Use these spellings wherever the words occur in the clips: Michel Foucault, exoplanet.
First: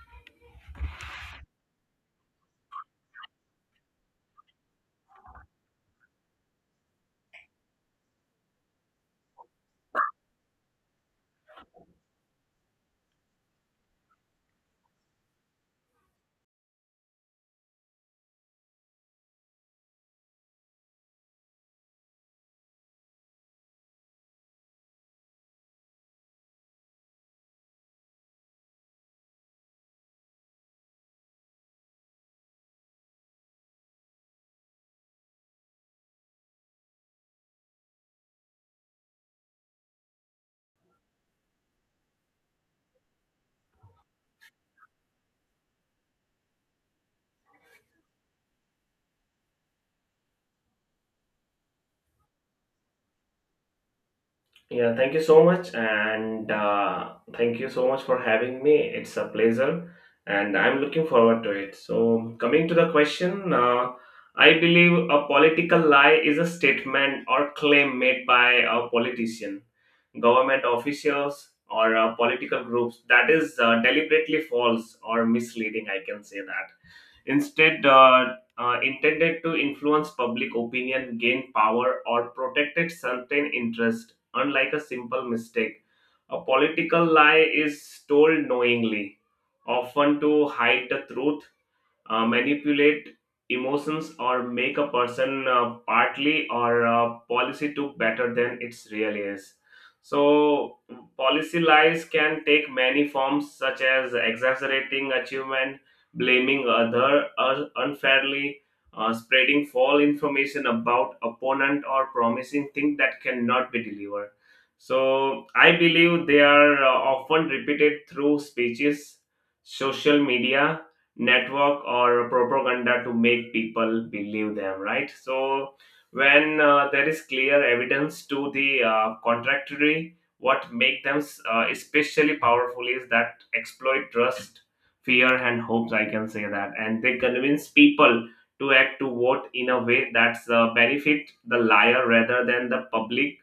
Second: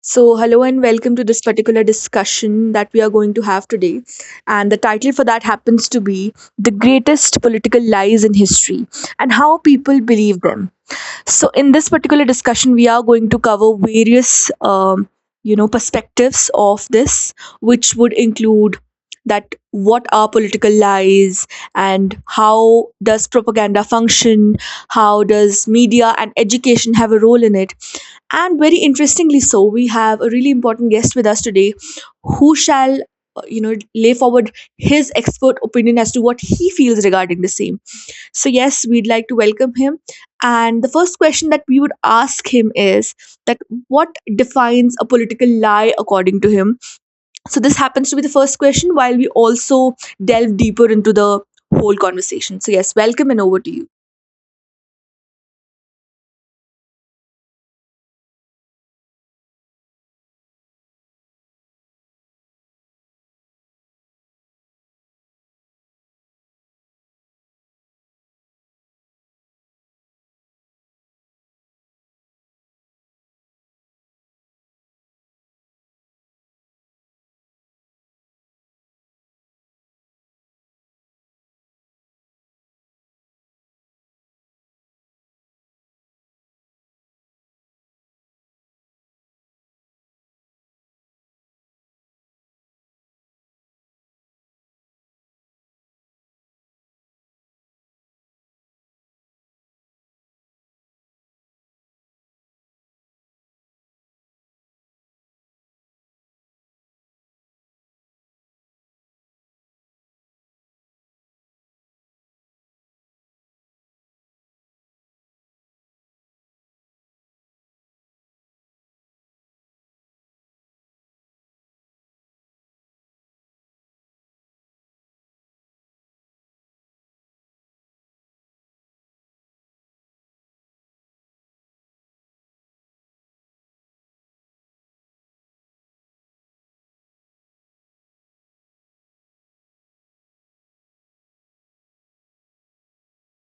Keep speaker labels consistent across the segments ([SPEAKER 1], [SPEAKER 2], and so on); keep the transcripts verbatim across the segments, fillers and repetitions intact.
[SPEAKER 1] So, hello and welcome to this particular discussion that we are going to have today. And the title for that happens to be The Greatest Political Lies in History and How People Believe Them. So in this particular discussion, we are going to cover various um, you know perspectives of this, which would include that what are political lies and how does propaganda function, how does media and education have a role in it, and very interestingly, so we have a really important guest with us today who shall uh, you know lay forward his expert opinion as to what he feels regarding the same. So yes, we'd like to welcome him, and the first question that we would ask him is that what defines a political lie according to him. So this happens to be the first question, while we also delve deeper into the whole conversation. So yes, welcome and over to you.
[SPEAKER 2] Yeah, thank you so much, and uh, thank you so much for having me. It's a pleasure, and I'm looking forward to it. So, coming to the question, uh, I believe a political lie is a statement or claim made by a politician, government officials, or uh, political groups that is uh, deliberately false or misleading. I can say that instead uh, uh, intended to influence public opinion, gain power, or protected certain interest, unlike a simple mistake. A political lie is told knowingly, often to hide the truth, uh, manipulate emotions or make a person uh, partly or uh, policy to better than it really is, so policy lies can take many forms such as exaggerating achievement, blaming other uh, unfairly, uh, spreading false information about opponent or promising things that cannot be delivered. So I believe they are uh, often repeated through speeches, social media network, or propaganda to make people believe them, right? So when uh, there is clear evidence to the uh, contractory, what make them uh, especially powerful is that exploit trust, fear, and hopes, I can say that, and they convince people to act, to vote in a way that's uh, benefit the liar rather than the public.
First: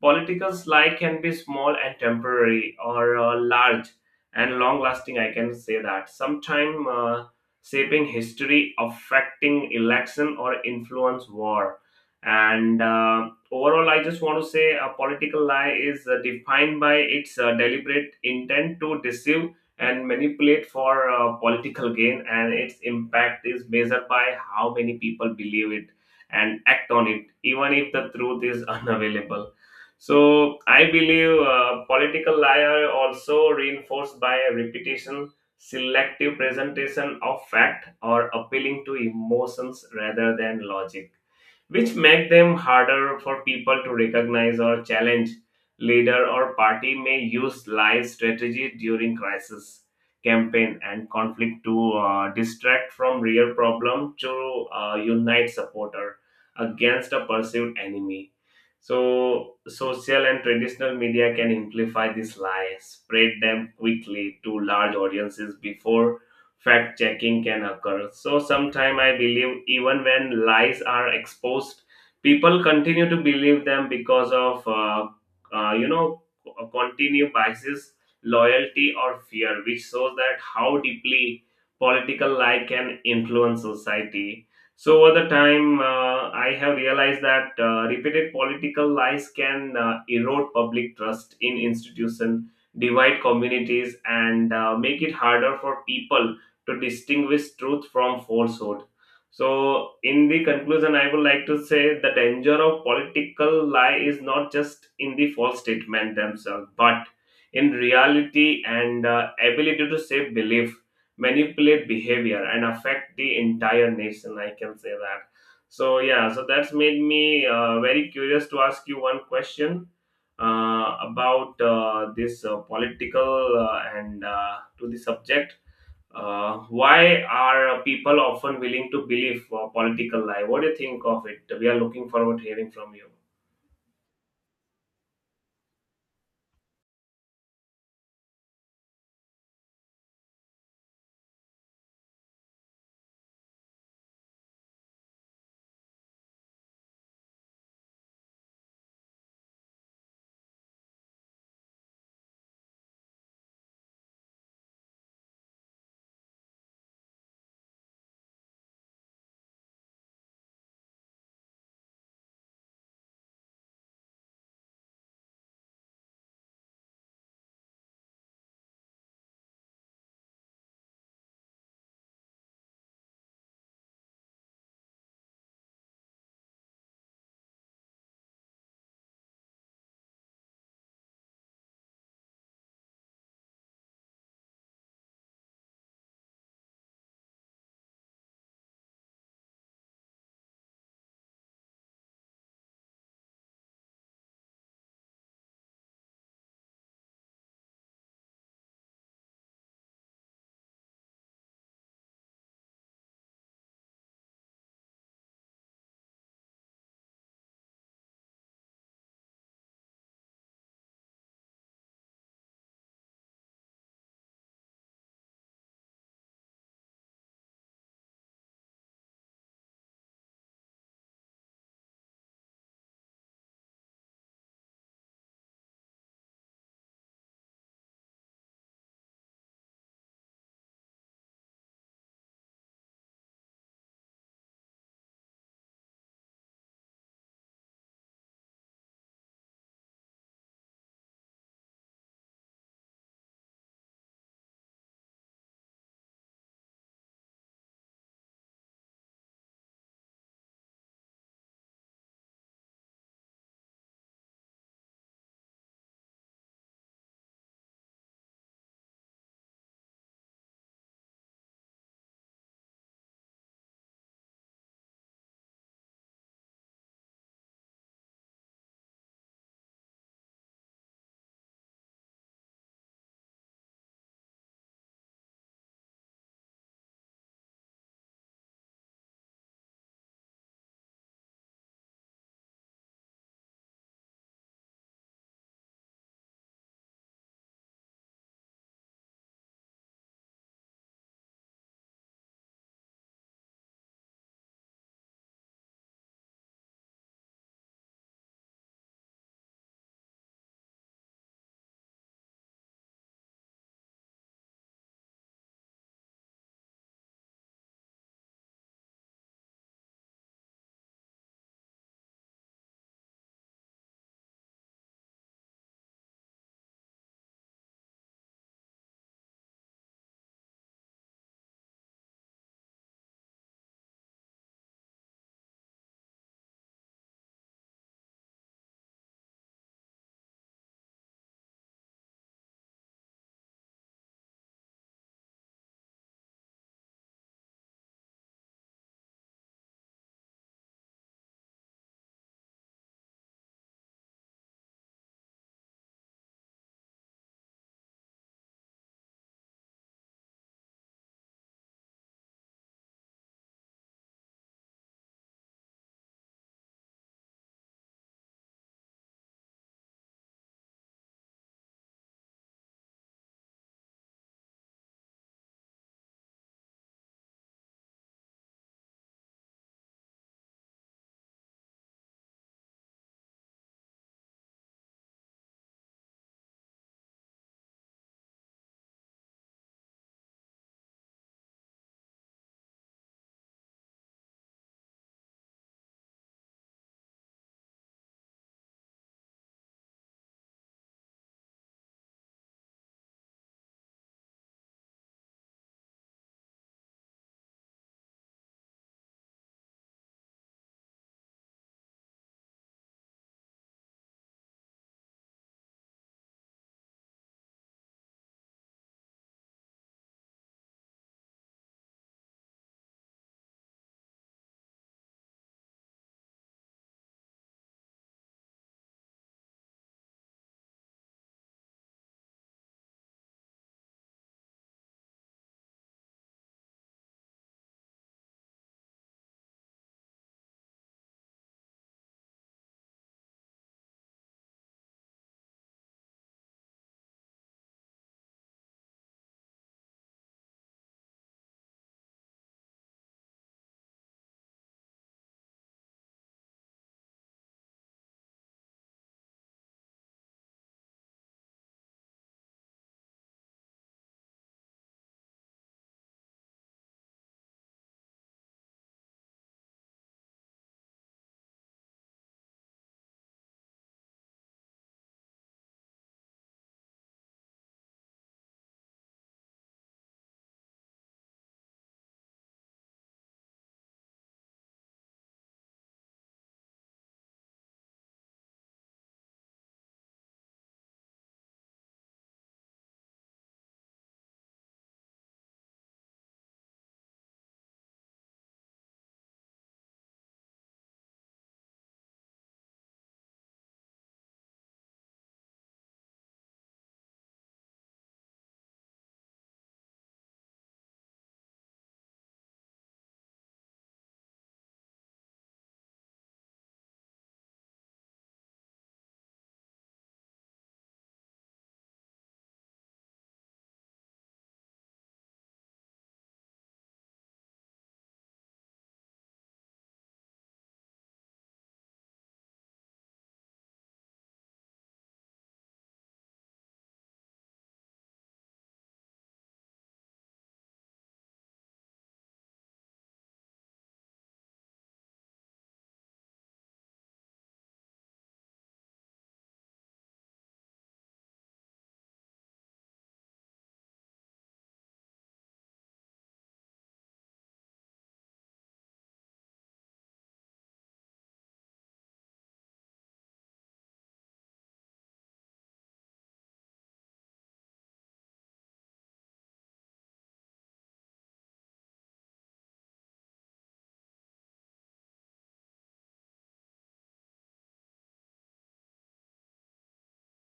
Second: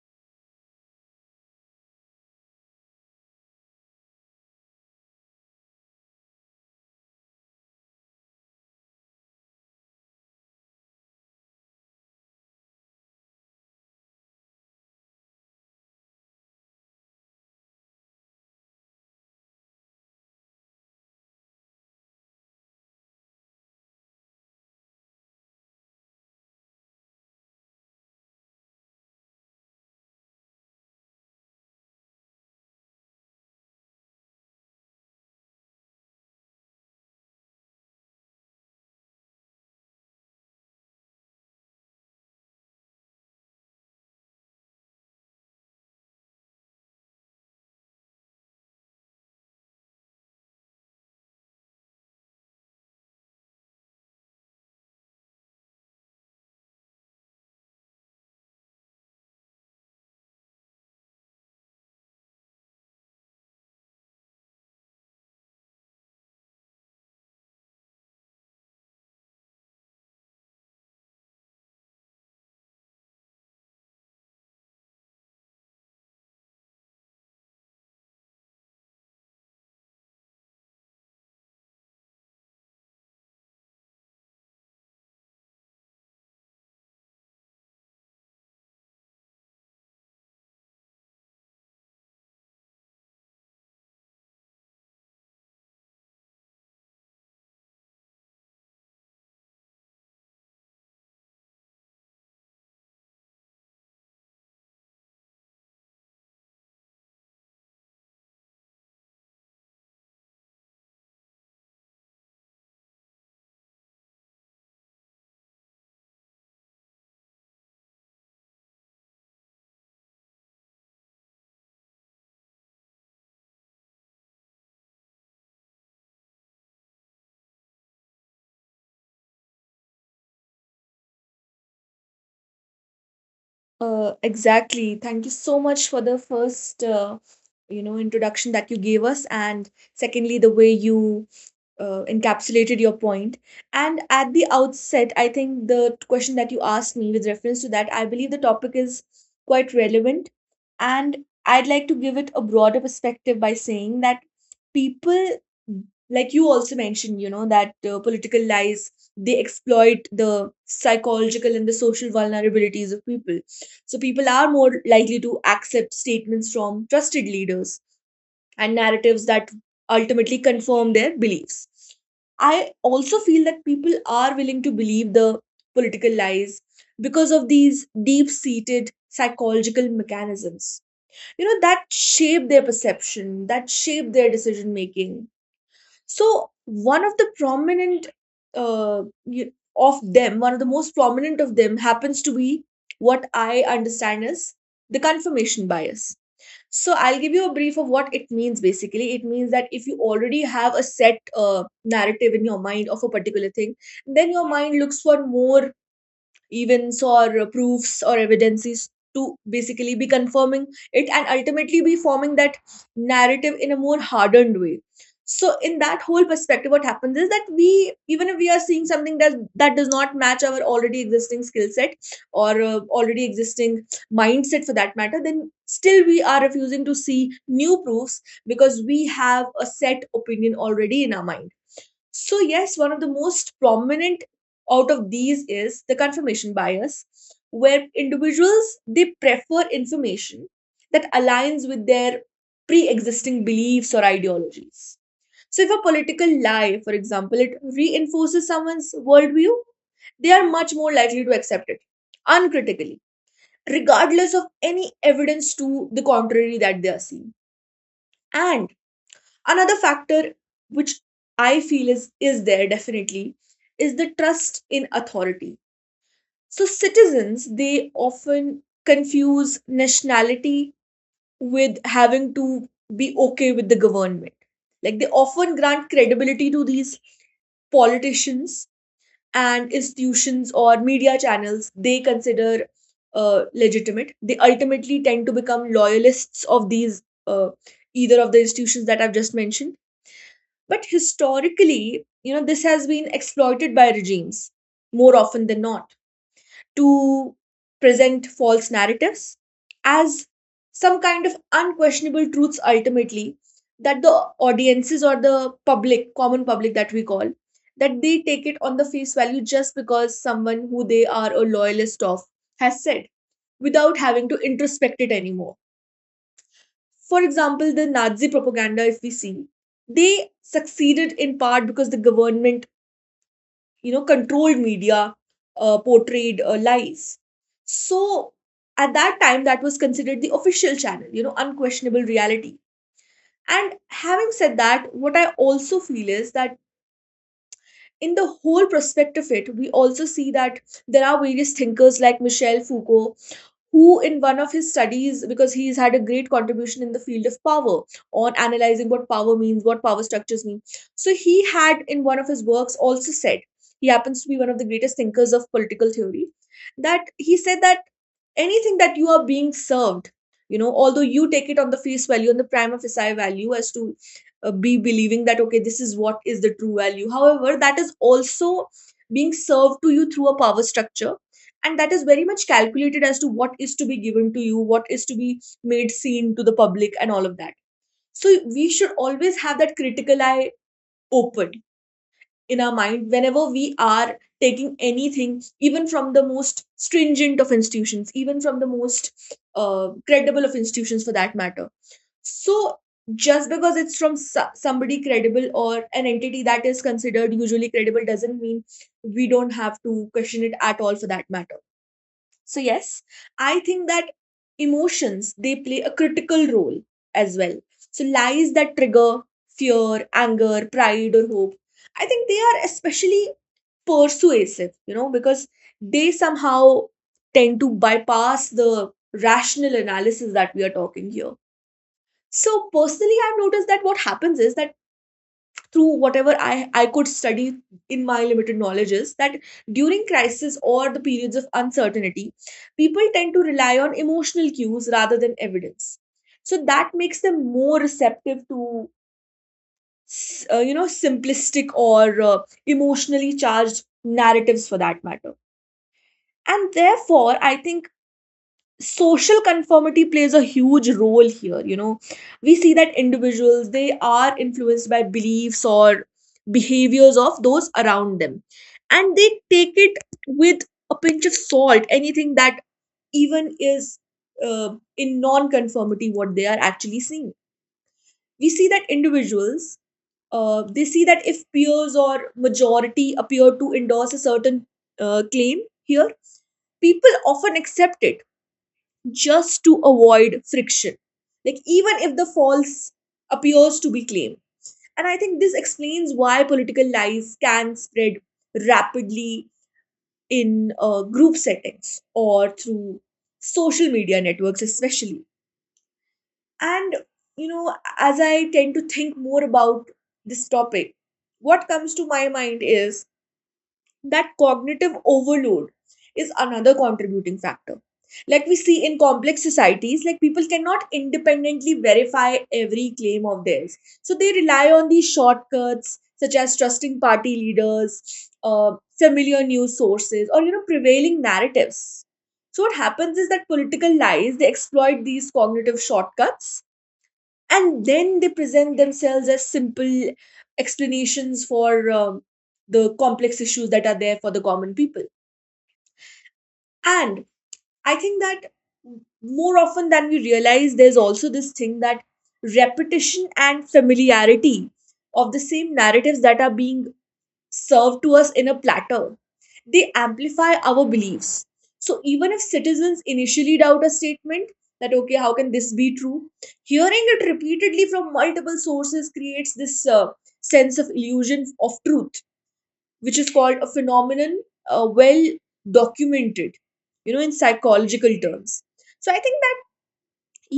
[SPEAKER 2] Political lie can be small and temporary, or uh, large and long lasting. I can say that. Sometime uh, shaping history, affecting election, or influence war. And uh, overall, I just want to say a political lie is uh, defined by its uh, deliberate intent to deceive and manipulate for uh, political gain, and its impact is measured by how many people believe it and act on it, even if the truth is unavailable. So I believe uh, political liar also reinforced by repetition, selective presentation of fact, or appealing to emotions rather than logic, which make them harder for people to recognize or challenge. Leader or party may use lie strategy during crisis, campaign, and conflict to uh, distract from real problem, to uh, unite supporter against a perceived enemy. So, social and traditional media can amplify these lies, spread them quickly to large audiences before fact checking can occur. So, sometimes I believe even when lies are exposed, people continue to believe them because of, uh, uh, you know, co- continued biases, loyalty, or fear, which shows that how deeply political lie can influence society. So over the time, uh, I have realized that uh, repeated political lies can uh, erode public trust in institution, divide communities, and uh, make it harder for people to distinguish truth from falsehood. So, in the conclusion, I would like to say the danger of political lie is not just in the false statement themselves, but in reality and uh, ability to shape belief, manipulate behavior, and affect the entire nation, I can say that. So yeah, so that's made me uh, very curious to ask you one question, uh, about uh, this uh, political uh, and uh, to the subject, uh, why are people often willing to believe uh, political lie? What do you think of it? We are looking forward to hearing from you.
[SPEAKER 1] Uh, exactly. Thank you so much for the first, uh, you know, introduction that you gave us, and secondly, the way you uh, encapsulated your point. And at the outset, I think the question that you asked me with reference to that, I believe the topic is quite relevant, and I'd like to give it a broader perspective by saying that people, like you also mentioned, you know, that uh, political lies, they exploit the psychological and the social vulnerabilities of people. So people are more likely to accept statements from trusted leaders and narratives that ultimately confirm their beliefs. I also feel that people are willing to believe the political lies because of these deep seated psychological mechanisms, you know that shape their perception, that shape their decision making. So one of the prominent uh, you, of them, one of the most prominent of them happens to be what I understand is the confirmation bias. So I'll give you a brief of what it means basically. It means that if you already have a set uh, narrative in your mind of a particular thing, then your mind looks for more events or proofs or evidences to basically be confirming it and ultimately be forming that narrative in a more hardened way. So in that whole perspective, what happens is that we, even if we are seeing something that that does not match our already existing skill set or uh, already existing mindset for that matter, then still we are refusing to see new proofs because we have a set opinion already in our mind. So, yes, one of the most prominent out of these is the confirmation bias, where individuals, they prefer information that aligns with their pre-existing beliefs or ideologies. So, if a political lie, for example, it reinforces someone's worldview, they are much more likely to accept it uncritically, regardless of any evidence to the contrary that they are seeing. And another factor which I feel is is there definitely is the trust in authority. So citizens, they often confuse nationality with having to be okay with the government, like they often grant credibility to these politicians and institutions or media channels they consider uh, legitimate. They ultimately tend to become loyalists of these, uh, either of the institutions that I've just mentioned. But historically, you know, this has been exploited by regimes more often than not to present false narratives as some kind of unquestionable truths, ultimately, that the audiences or the public, common public that we call, that they take it on the face value just because someone who they are a loyalist of has said, without having to introspect it anymore. For example, the Nazi propaganda, if we see, they succeeded in part because the government, you know, controlled media, uh, portrayed uh, lies. So at that time, that was considered the official channel, you know, unquestionable reality. And having said that, what I also feel is that in the whole prospect of it, we also see that there are various thinkers like Michel Foucault, who in one of his studies, because he's had a great contribution in the field of power on analyzing what power means, what power structures mean. So he had in one of his works also said, he happens to be one of the greatest thinkers of political theory, that he said that anything that you are being served, you know although you take it on the face value, on the prima facie value, as to uh, be believing that okay, this is what is the true value, however, that is also being served to you through a power structure, and that is very much calculated as to what is to be given to you, what is to be made seen to the public and all of that. So we should always have that critical eye open in our mind whenever we are taking anything, even from the most stringent of institutions, even from the most uh, credible of institutions for that matter. So just because it's from so- somebody credible or an entity that is considered usually credible, doesn't mean we don't have to question it at all for that matter. So yes, I think that emotions, they play a critical role as well. So lies that trigger fear, anger, pride or hope, I think they are especially persuasive, you know, because they somehow tend to bypass the rational analysis that we are talking here. So personally I've noticed that what happens is that through whatever I, I could study in my limited knowledge, is that during crisis or the periods of uncertainty, people tend to rely on emotional cues rather than evidence. So that makes them more receptive to, s- uh, you know, simplistic or uh, emotionally charged narratives for that matter. And therefore, I think social conformity plays a huge role here. You know we see that individuals, they are influenced by beliefs or behaviors of those around them, and they take it with a pinch of salt, anything that even is uh, in non-conformity what they are actually seeing. We see that individuals, uh, they see that if peers or majority appear to endorse a certain uh, claim here, people often accept it just to avoid friction, like even if the false appears to be claimed. And I think this explains why political lies can spread rapidly in uh, group settings or through social media networks especially. And you know as I tend to think more about this topic, what comes to my mind is that cognitive overload is another contributing factor. Like we see in complex societies, like people cannot independently verify every claim of theirs, so they rely on these shortcuts such as trusting party leaders, uh, familiar news sources, or you know prevailing narratives. So what happens is that political lies, they exploit these cognitive shortcuts, and then they present themselves as simple explanations for um, the complex issues that are there for the common people. And I think that more often than we realize, there's also this thing that repetition and familiarity of the same narratives that are being served to us in a platter, they amplify our beliefs. So even if citizens initially doubt a statement that, okay, how can this be true? Hearing it repeatedly from multiple sources creates this uh, sense of illusion of truth, which is called a phenomenon, uh, well documented, you know, in psychological terms. So I think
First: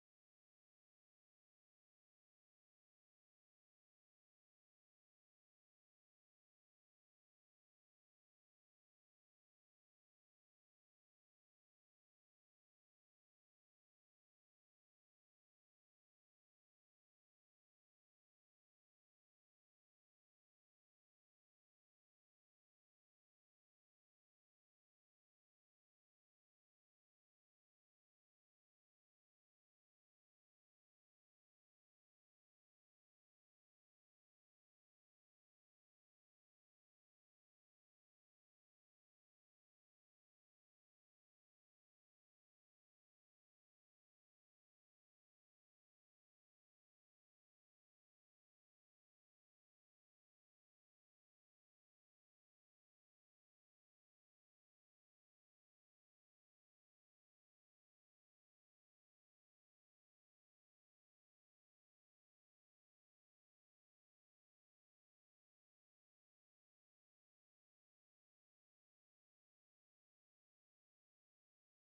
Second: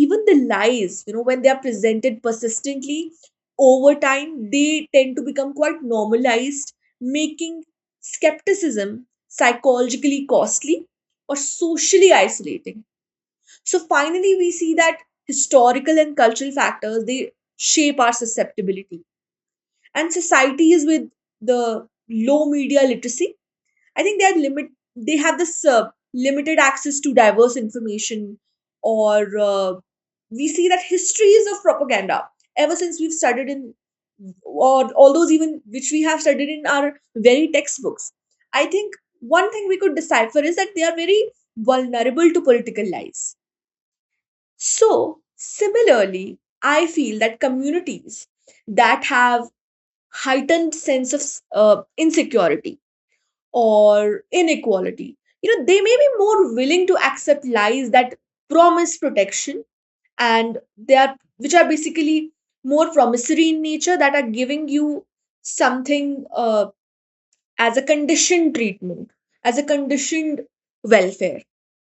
[SPEAKER 1] even the lies, you know when they are presented persistently over time, they tend to become quite normalized, making skepticism psychologically costly or socially isolating. So finally we see that historical and cultural factors, they shape our susceptibility, and societies with the low media literacy, I think they are limit they have this uh, limited access to diverse information, or uh, we see that histories of propaganda ever since we've studied in, or all those even which we have studied in our very textbooks, I think one thing we could decipher is that they are very vulnerable to political lies. So, similarly, I feel that communities that have heightened sense of uh, insecurity or inequality, you know they may be more willing to accept lies that promise protection, and they are, which are basically more promissory in nature, that are giving you something, uh, as a conditioned treatment, as a conditioned welfare,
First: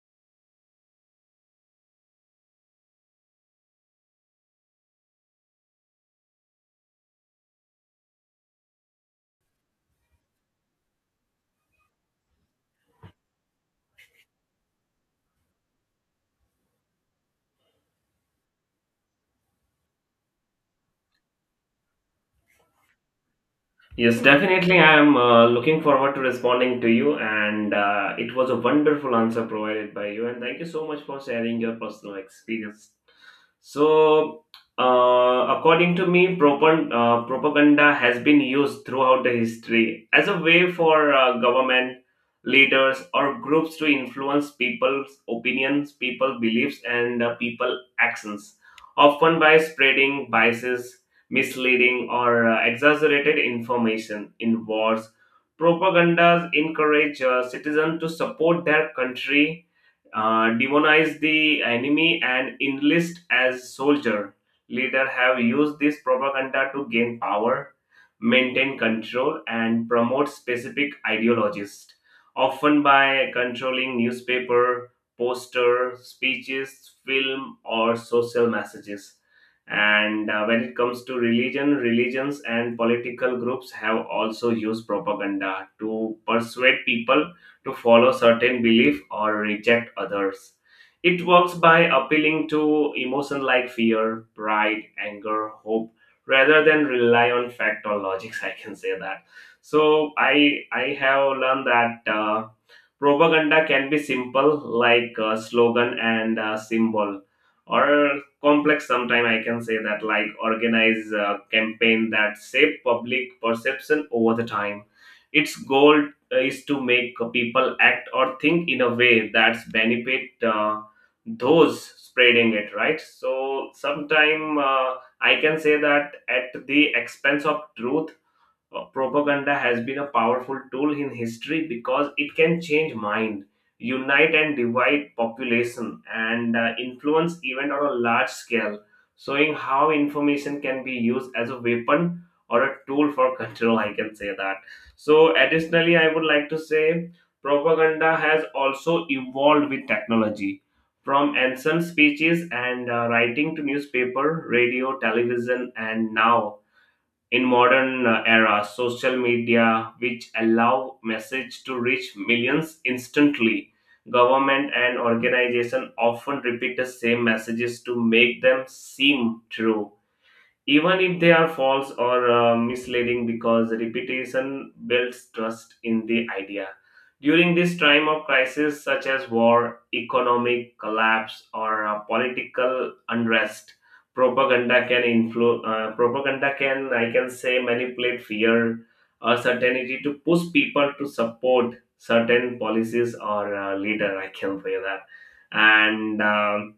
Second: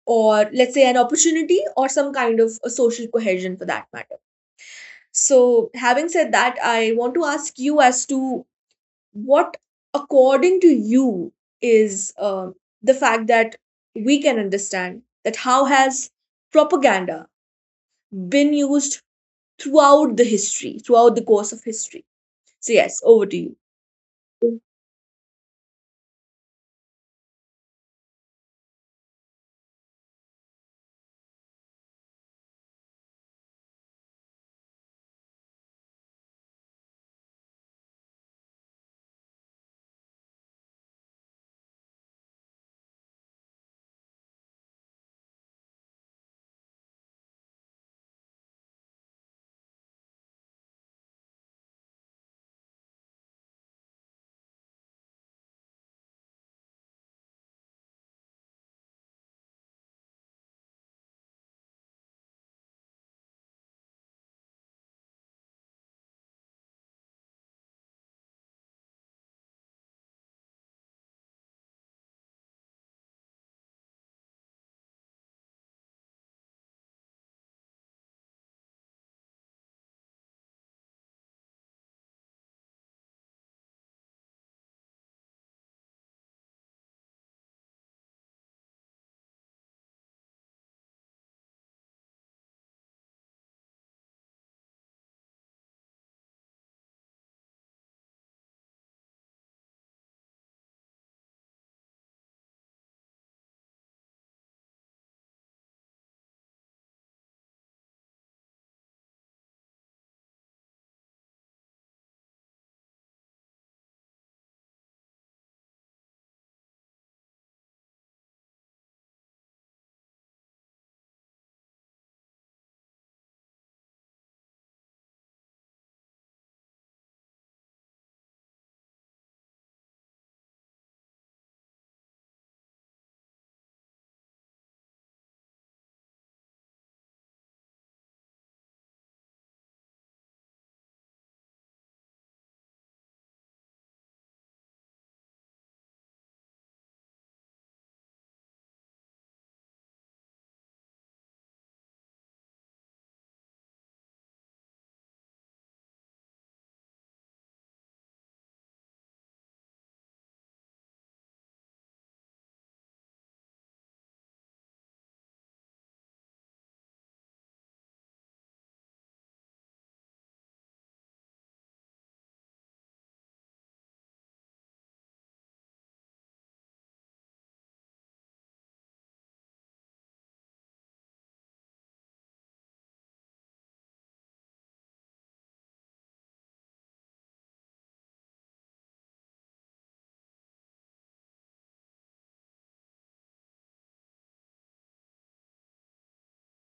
[SPEAKER 1] or let's say an opportunity or some kind of a social cohesion for that matter. So having said that, I want to ask you as to what, according to you, is uh, the fact that we can understand that how has propaganda been used throughout the history, throughout the course of history. So yes, over to you.
[SPEAKER 2] Yes, definitely. I am uh, looking forward to responding to you, and uh, it was a wonderful answer provided by you. And thank you so much for sharing your personal experience. So, uh, according to me, propon- uh, propaganda has been used throughout the history as a way for uh, government leaders or groups to influence people's opinions, people beliefs, and uh, people actions, often by spreading biases, misleading or uh, exaggerated information in wars. Propagandas encourage uh, citizens to support their country, uh, demonize the enemy, and enlist as soldier. Leaders have used this propaganda to gain power, maintain control, and promote specific ideologies, often by controlling newspaper, poster, speeches, film, or social messages. And uh, when it comes to religion, religions and political groups have also used propaganda to persuade people to follow certain belief or reject others. It works by appealing to emotions like fear, pride, anger, hope, rather than rely on fact or logics. I can say that. So I I have learned that uh, propaganda can be simple like a slogan and a symbol, or complex sometime, I can say that, like organize a campaign that shape public perception over the time. Its goal uh, is to make people act or think in a way that's benefit uh, those spreading it, right? So sometime, uh, I can say that, at the expense of truth, uh, propaganda has been a powerful tool in history because it can change mind, unite and divide population, and uh, influence event on a large scale, showing how information can be used as a weapon or a tool for control, I can say that. So additionally, I would like to say propaganda has also evolved with technology, from ancient speeches and uh, writing to newspaper, radio, television, and now in modern uh, era social media, which allow message to reach millions instantly. Government and organization often repeat the same messages to make them seem true, even if they are false or uh, misleading, because repetition builds trust in the idea. During this time of crisis such as war, economic collapse, or uh, political unrest, propaganda can influ- uh, propaganda can, I can say, manipulate fear or certainty to push people to support certain policies or uh, leader, I can say that. And um,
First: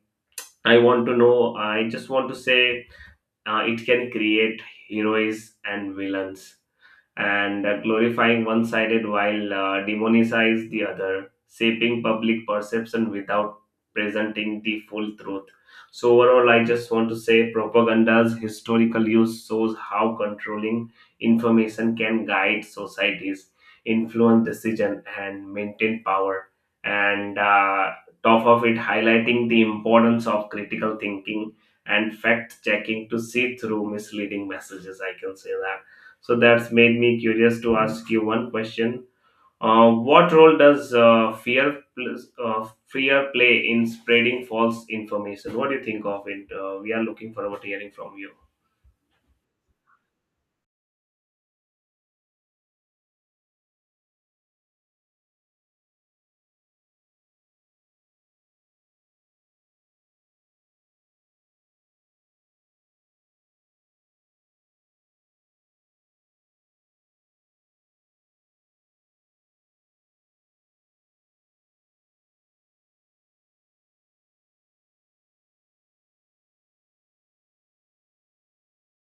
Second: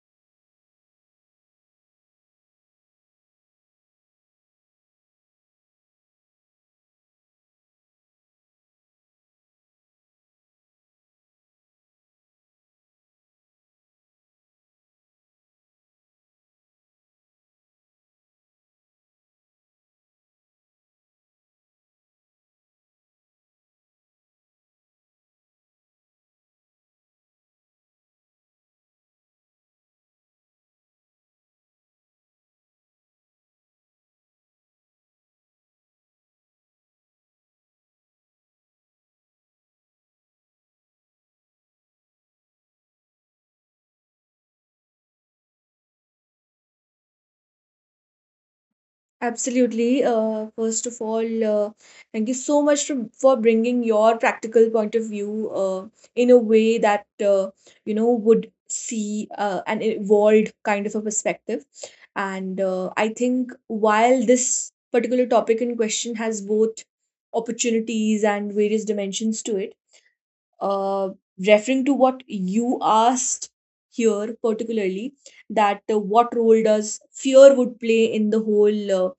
[SPEAKER 2] I want to know, I just want to say, uh, it can create heroes and villains, and uh, glorifying one sided while uh, demonize the other, shaping public perception without presenting the full truth. So overall, I just want to say propaganda's historical use shows how controlling information can guide societies, influence decision, and maintain power. And uh, top of it, highlighting the importance of critical thinking and fact checking to see through misleading messages. I can say that. So that's made me curious to ask you one question. Uh, what role does uh, fear pl- uh, fear play in spreading false information? What do you think of it? Uh, we are looking forward to hearing from you.
[SPEAKER 1] Absolutely. Uh, first of all, uh, thank you so much for for bringing your practical point of view, uh, in a way that uh, you know would see uh, an evolved kind of a perspective. And uh, I think while this particular topic in question has both opportunities and various dimensions to it, uh, referring to what you asked here particularly, that uh, what role does fear would play in the whole uh,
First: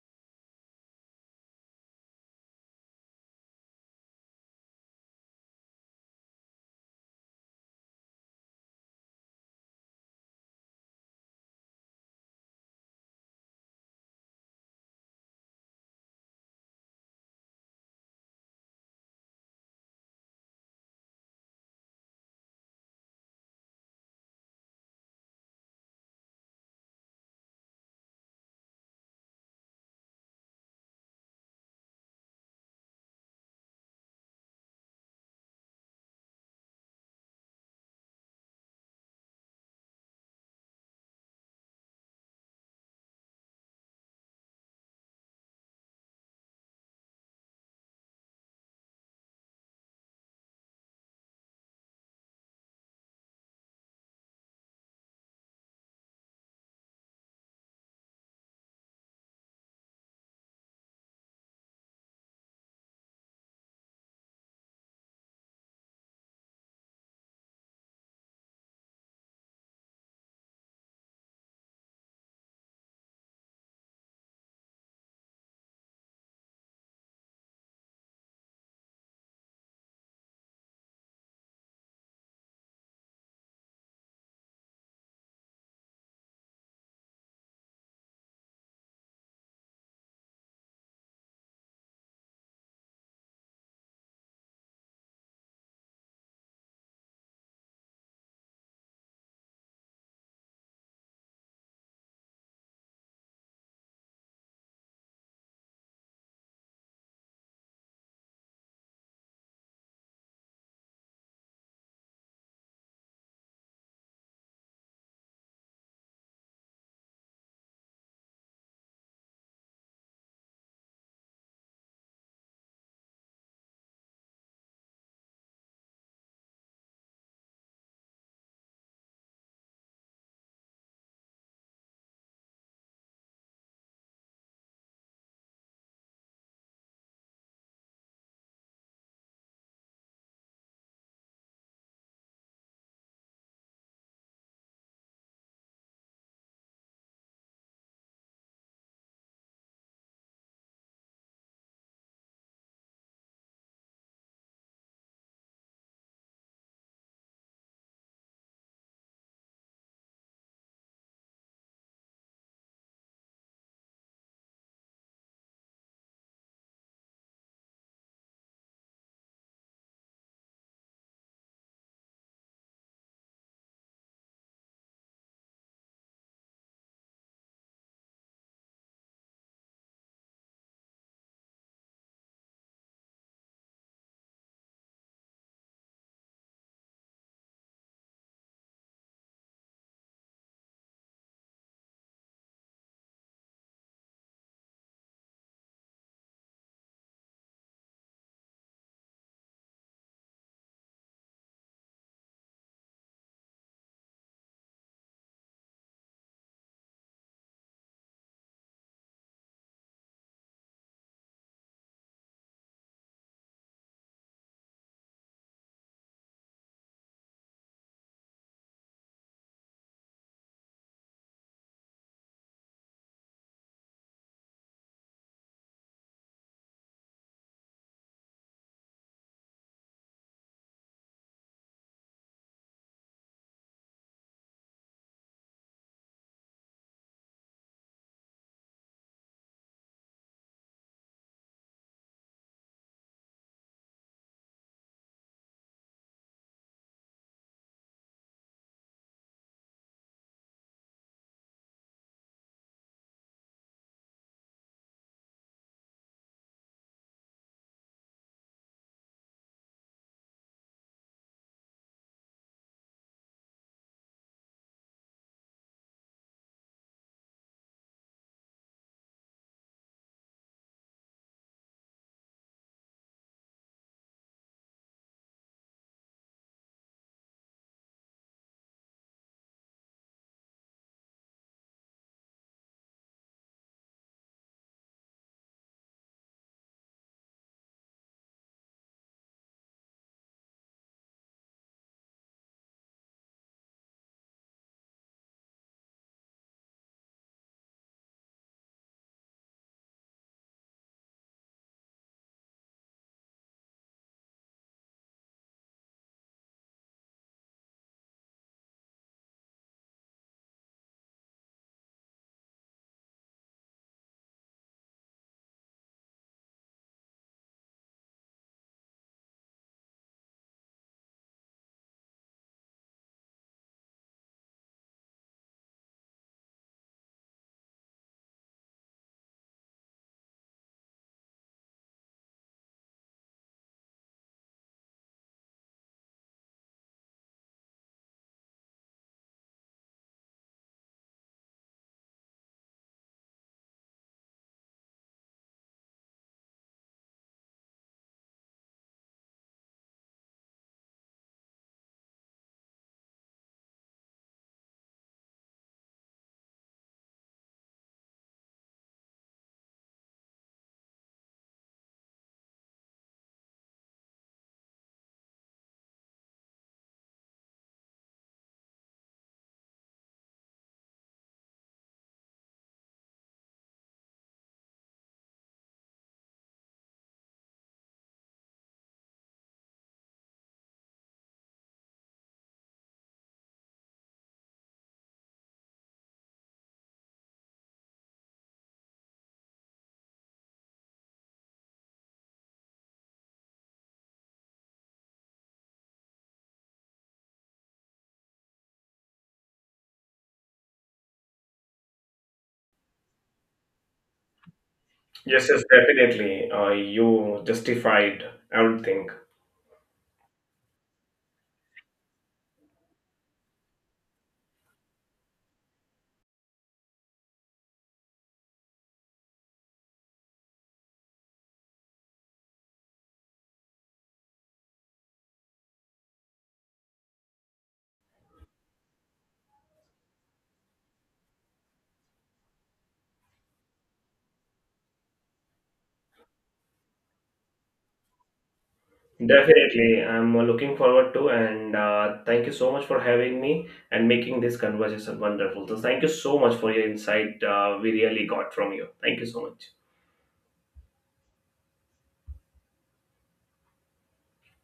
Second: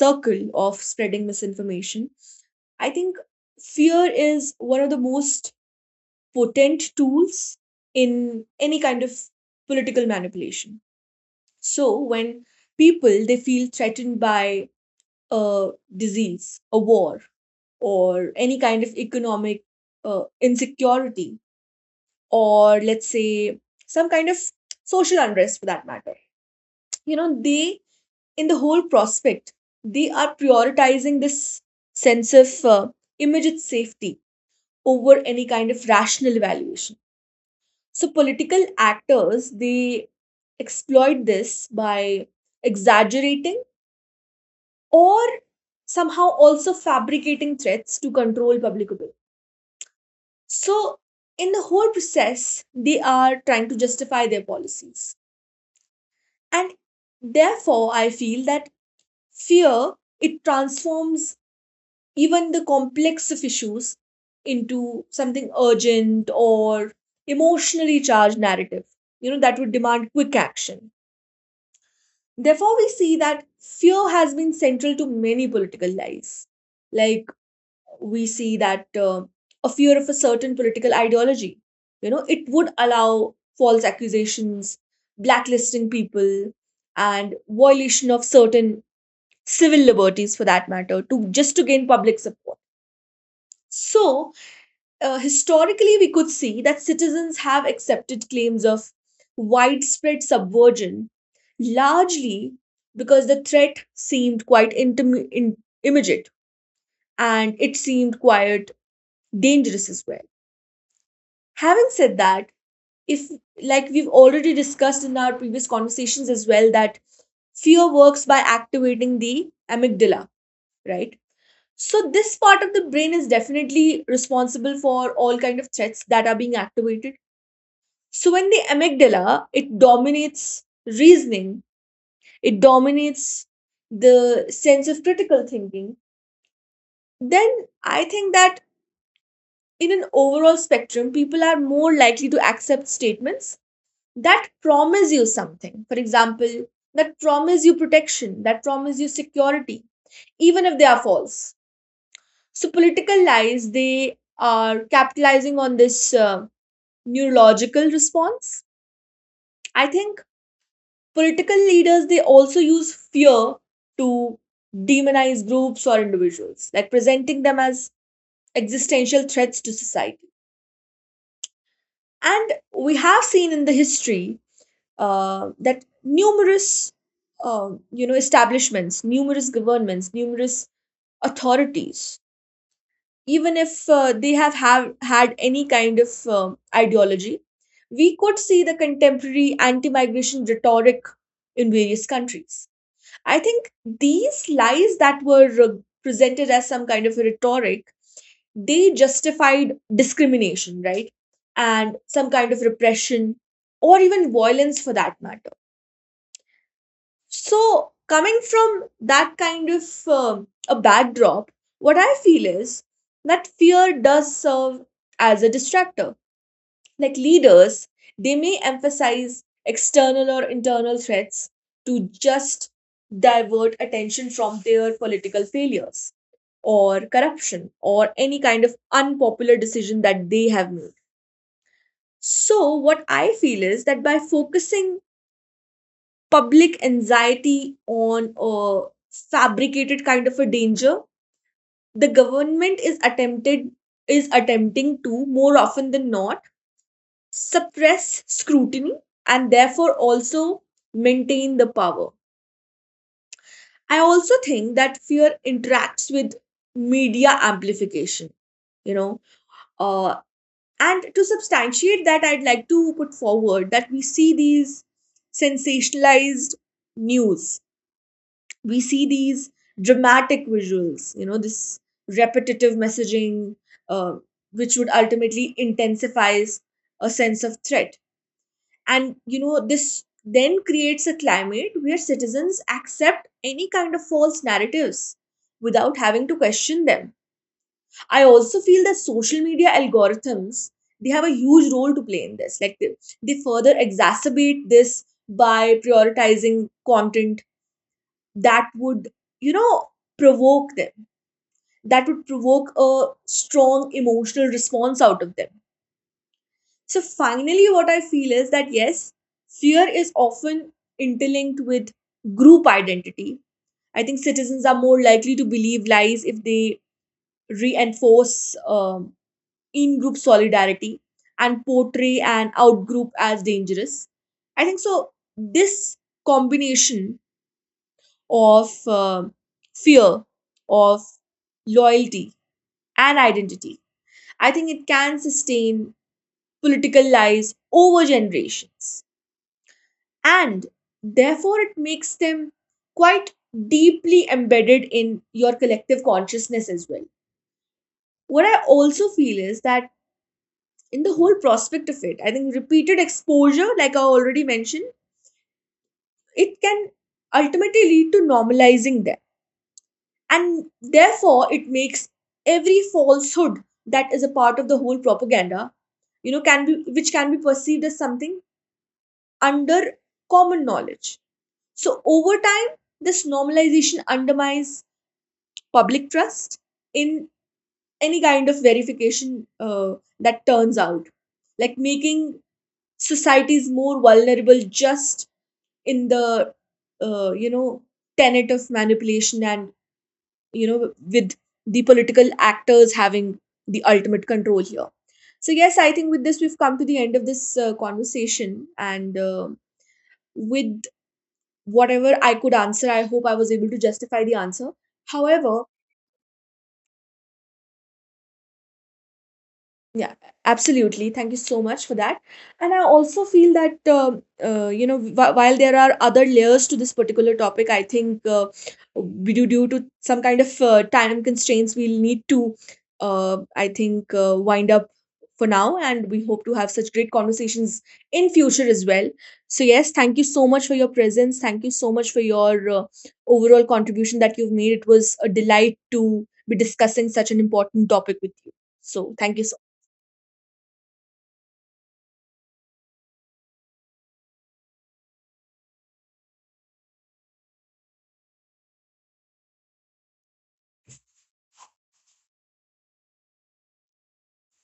[SPEAKER 1] circle of spreading misinformation. I think fear is one of the most potent tools in any kind of political manipulation. So when people, they feel threatened by a disease, a war, or any kind of economic uh, insecurity, or let's say some kind of social unrest for that matter. You know, they, in the whole prospect, they are prioritizing this sense of uh, immediate safety over any kind of rational evaluation. So, political actors, they exploit this by exaggerating or somehow also fabricating threats to control public opinion. So, in the whole process, they are trying to justify their policies, and therefore I feel that fear, it transforms even the complex of issues into something urgent or emotionally charged narrative, you know, that would demand quick action. Therefore we see that fear has been central to many political lies. Like, we see that uh, a fear of a certain political ideology, you know, it would allow false accusations, blacklisting people, and violation of certain civil liberties, for that matter, to just to gain public support. So uh, historically we could see that citizens have accepted claims of widespread subversion largely because the threat seemed quite intim- in- immediate, and it seemed quite dangerous as well. Having said that, if, like we've already discussed in our previous conversations as well, that fear works by activating the amygdala, right? So this part of the brain is definitely responsible for all kind of threats that are being activated. So when the amygdala, it dominates reasoning, it dominates the sense of critical thinking, then I think that in an overall spectrum, people are more likely to accept statements that promise you something. For example, that promise you protection, that promise you security, even if they are false. So political lies, they are capitalizing on this uh, neurological response. I think political leaders, they also use fear to demonize groups or individuals, like presenting them as existential threats to society. And we have seen in the history uh, that numerous, um, you know, establishments, numerous governments, numerous authorities, even if uh, they have, have had any kind of um ideology, we could see the contemporary anti migration rhetoric in various countries. I think these lies that were uh, presented as some kind of a rhetoric, they justified discrimination, right? And some kind of repression or even violence for that matter. So, coming from that kind of um, a backdrop, what I feel is that fear does serve as a distractor. Like, leaders, they may emphasize external or internal threats to just divert attention from their political failures or corruption or any kind of unpopular decision that they have made. So, what I feel is that by focusing public anxiety on a fabricated kind of a danger, the government is attempted is attempting to, more often than not, suppress scrutiny, and therefore also maintain the power. I also think that fear interacts with media amplification, you know. uh, and to substantiate that, I'd like to put forward that we see these sensationalized news, we see these dramatic visuals, you know, this repetitive messaging, uh, which would ultimately intensifies a sense of threat. And you know, this then creates a climate where citizens accept any kind of false narratives without having to question them. I also feel that social media algorithms, they have a huge role to play in this. Like, they, they further exacerbate this by prioritizing content that would, you know, provoke them, that would provoke a strong emotional response out of them. So finally what I feel is that, yes, fear is often interlinked with group identity. I think citizens are more likely to believe lies if they reinforce um, in group solidarity and portray an out group as dangerous. I think so this combination of um fear, of loyalty, and identity, I think it can sustain political lives over generations, and therefore it makes them quite deeply embedded in your collective consciousness as well. What I also feel is that in the whole prospect of it, I think repeated exposure, like I already mentioned, it can ultimately lead to normalizing them, and therefore it makes every falsehood that is a part of the whole propaganda, you know, can be which can be perceived as something under common knowledge. So over time this normalization undermines public trust in any kind of verification, uh, that turns out like making societies more vulnerable, just in the uh, you know, tenet of manipulation, and you know, with the political actors having the ultimate control here. So, yes, I think with this, we've come to the end of this uh, conversation. And uh, with whatever I could answer, I hope I was able to justify the answer.
[SPEAKER 2] Yes, yes,
[SPEAKER 1] However,
[SPEAKER 2] definitely. Uh, you justified everything.
[SPEAKER 1] yeah, absolutely. Thank you so much for that. And I also feel that, um uh, you know, wh- while there are other layers to this particular topic, I think uh, we do, due to some kind of uh, time constraints, we'll need to, uh, I think, uh, wind up for now. And we hope to have such great conversations in future as well. So, yes, thank you so much for your presence. Thank you so much for your uh, overall contribution that you've made. It was a delight to be discussing such an important topic with you. So, thank you so
[SPEAKER 2] Definitely, I'm looking forward to, and uh, thank you so much for having me and making this conversation wonderful. So, thank you so much for your insight. Uh, we really got from you. Thank you so much.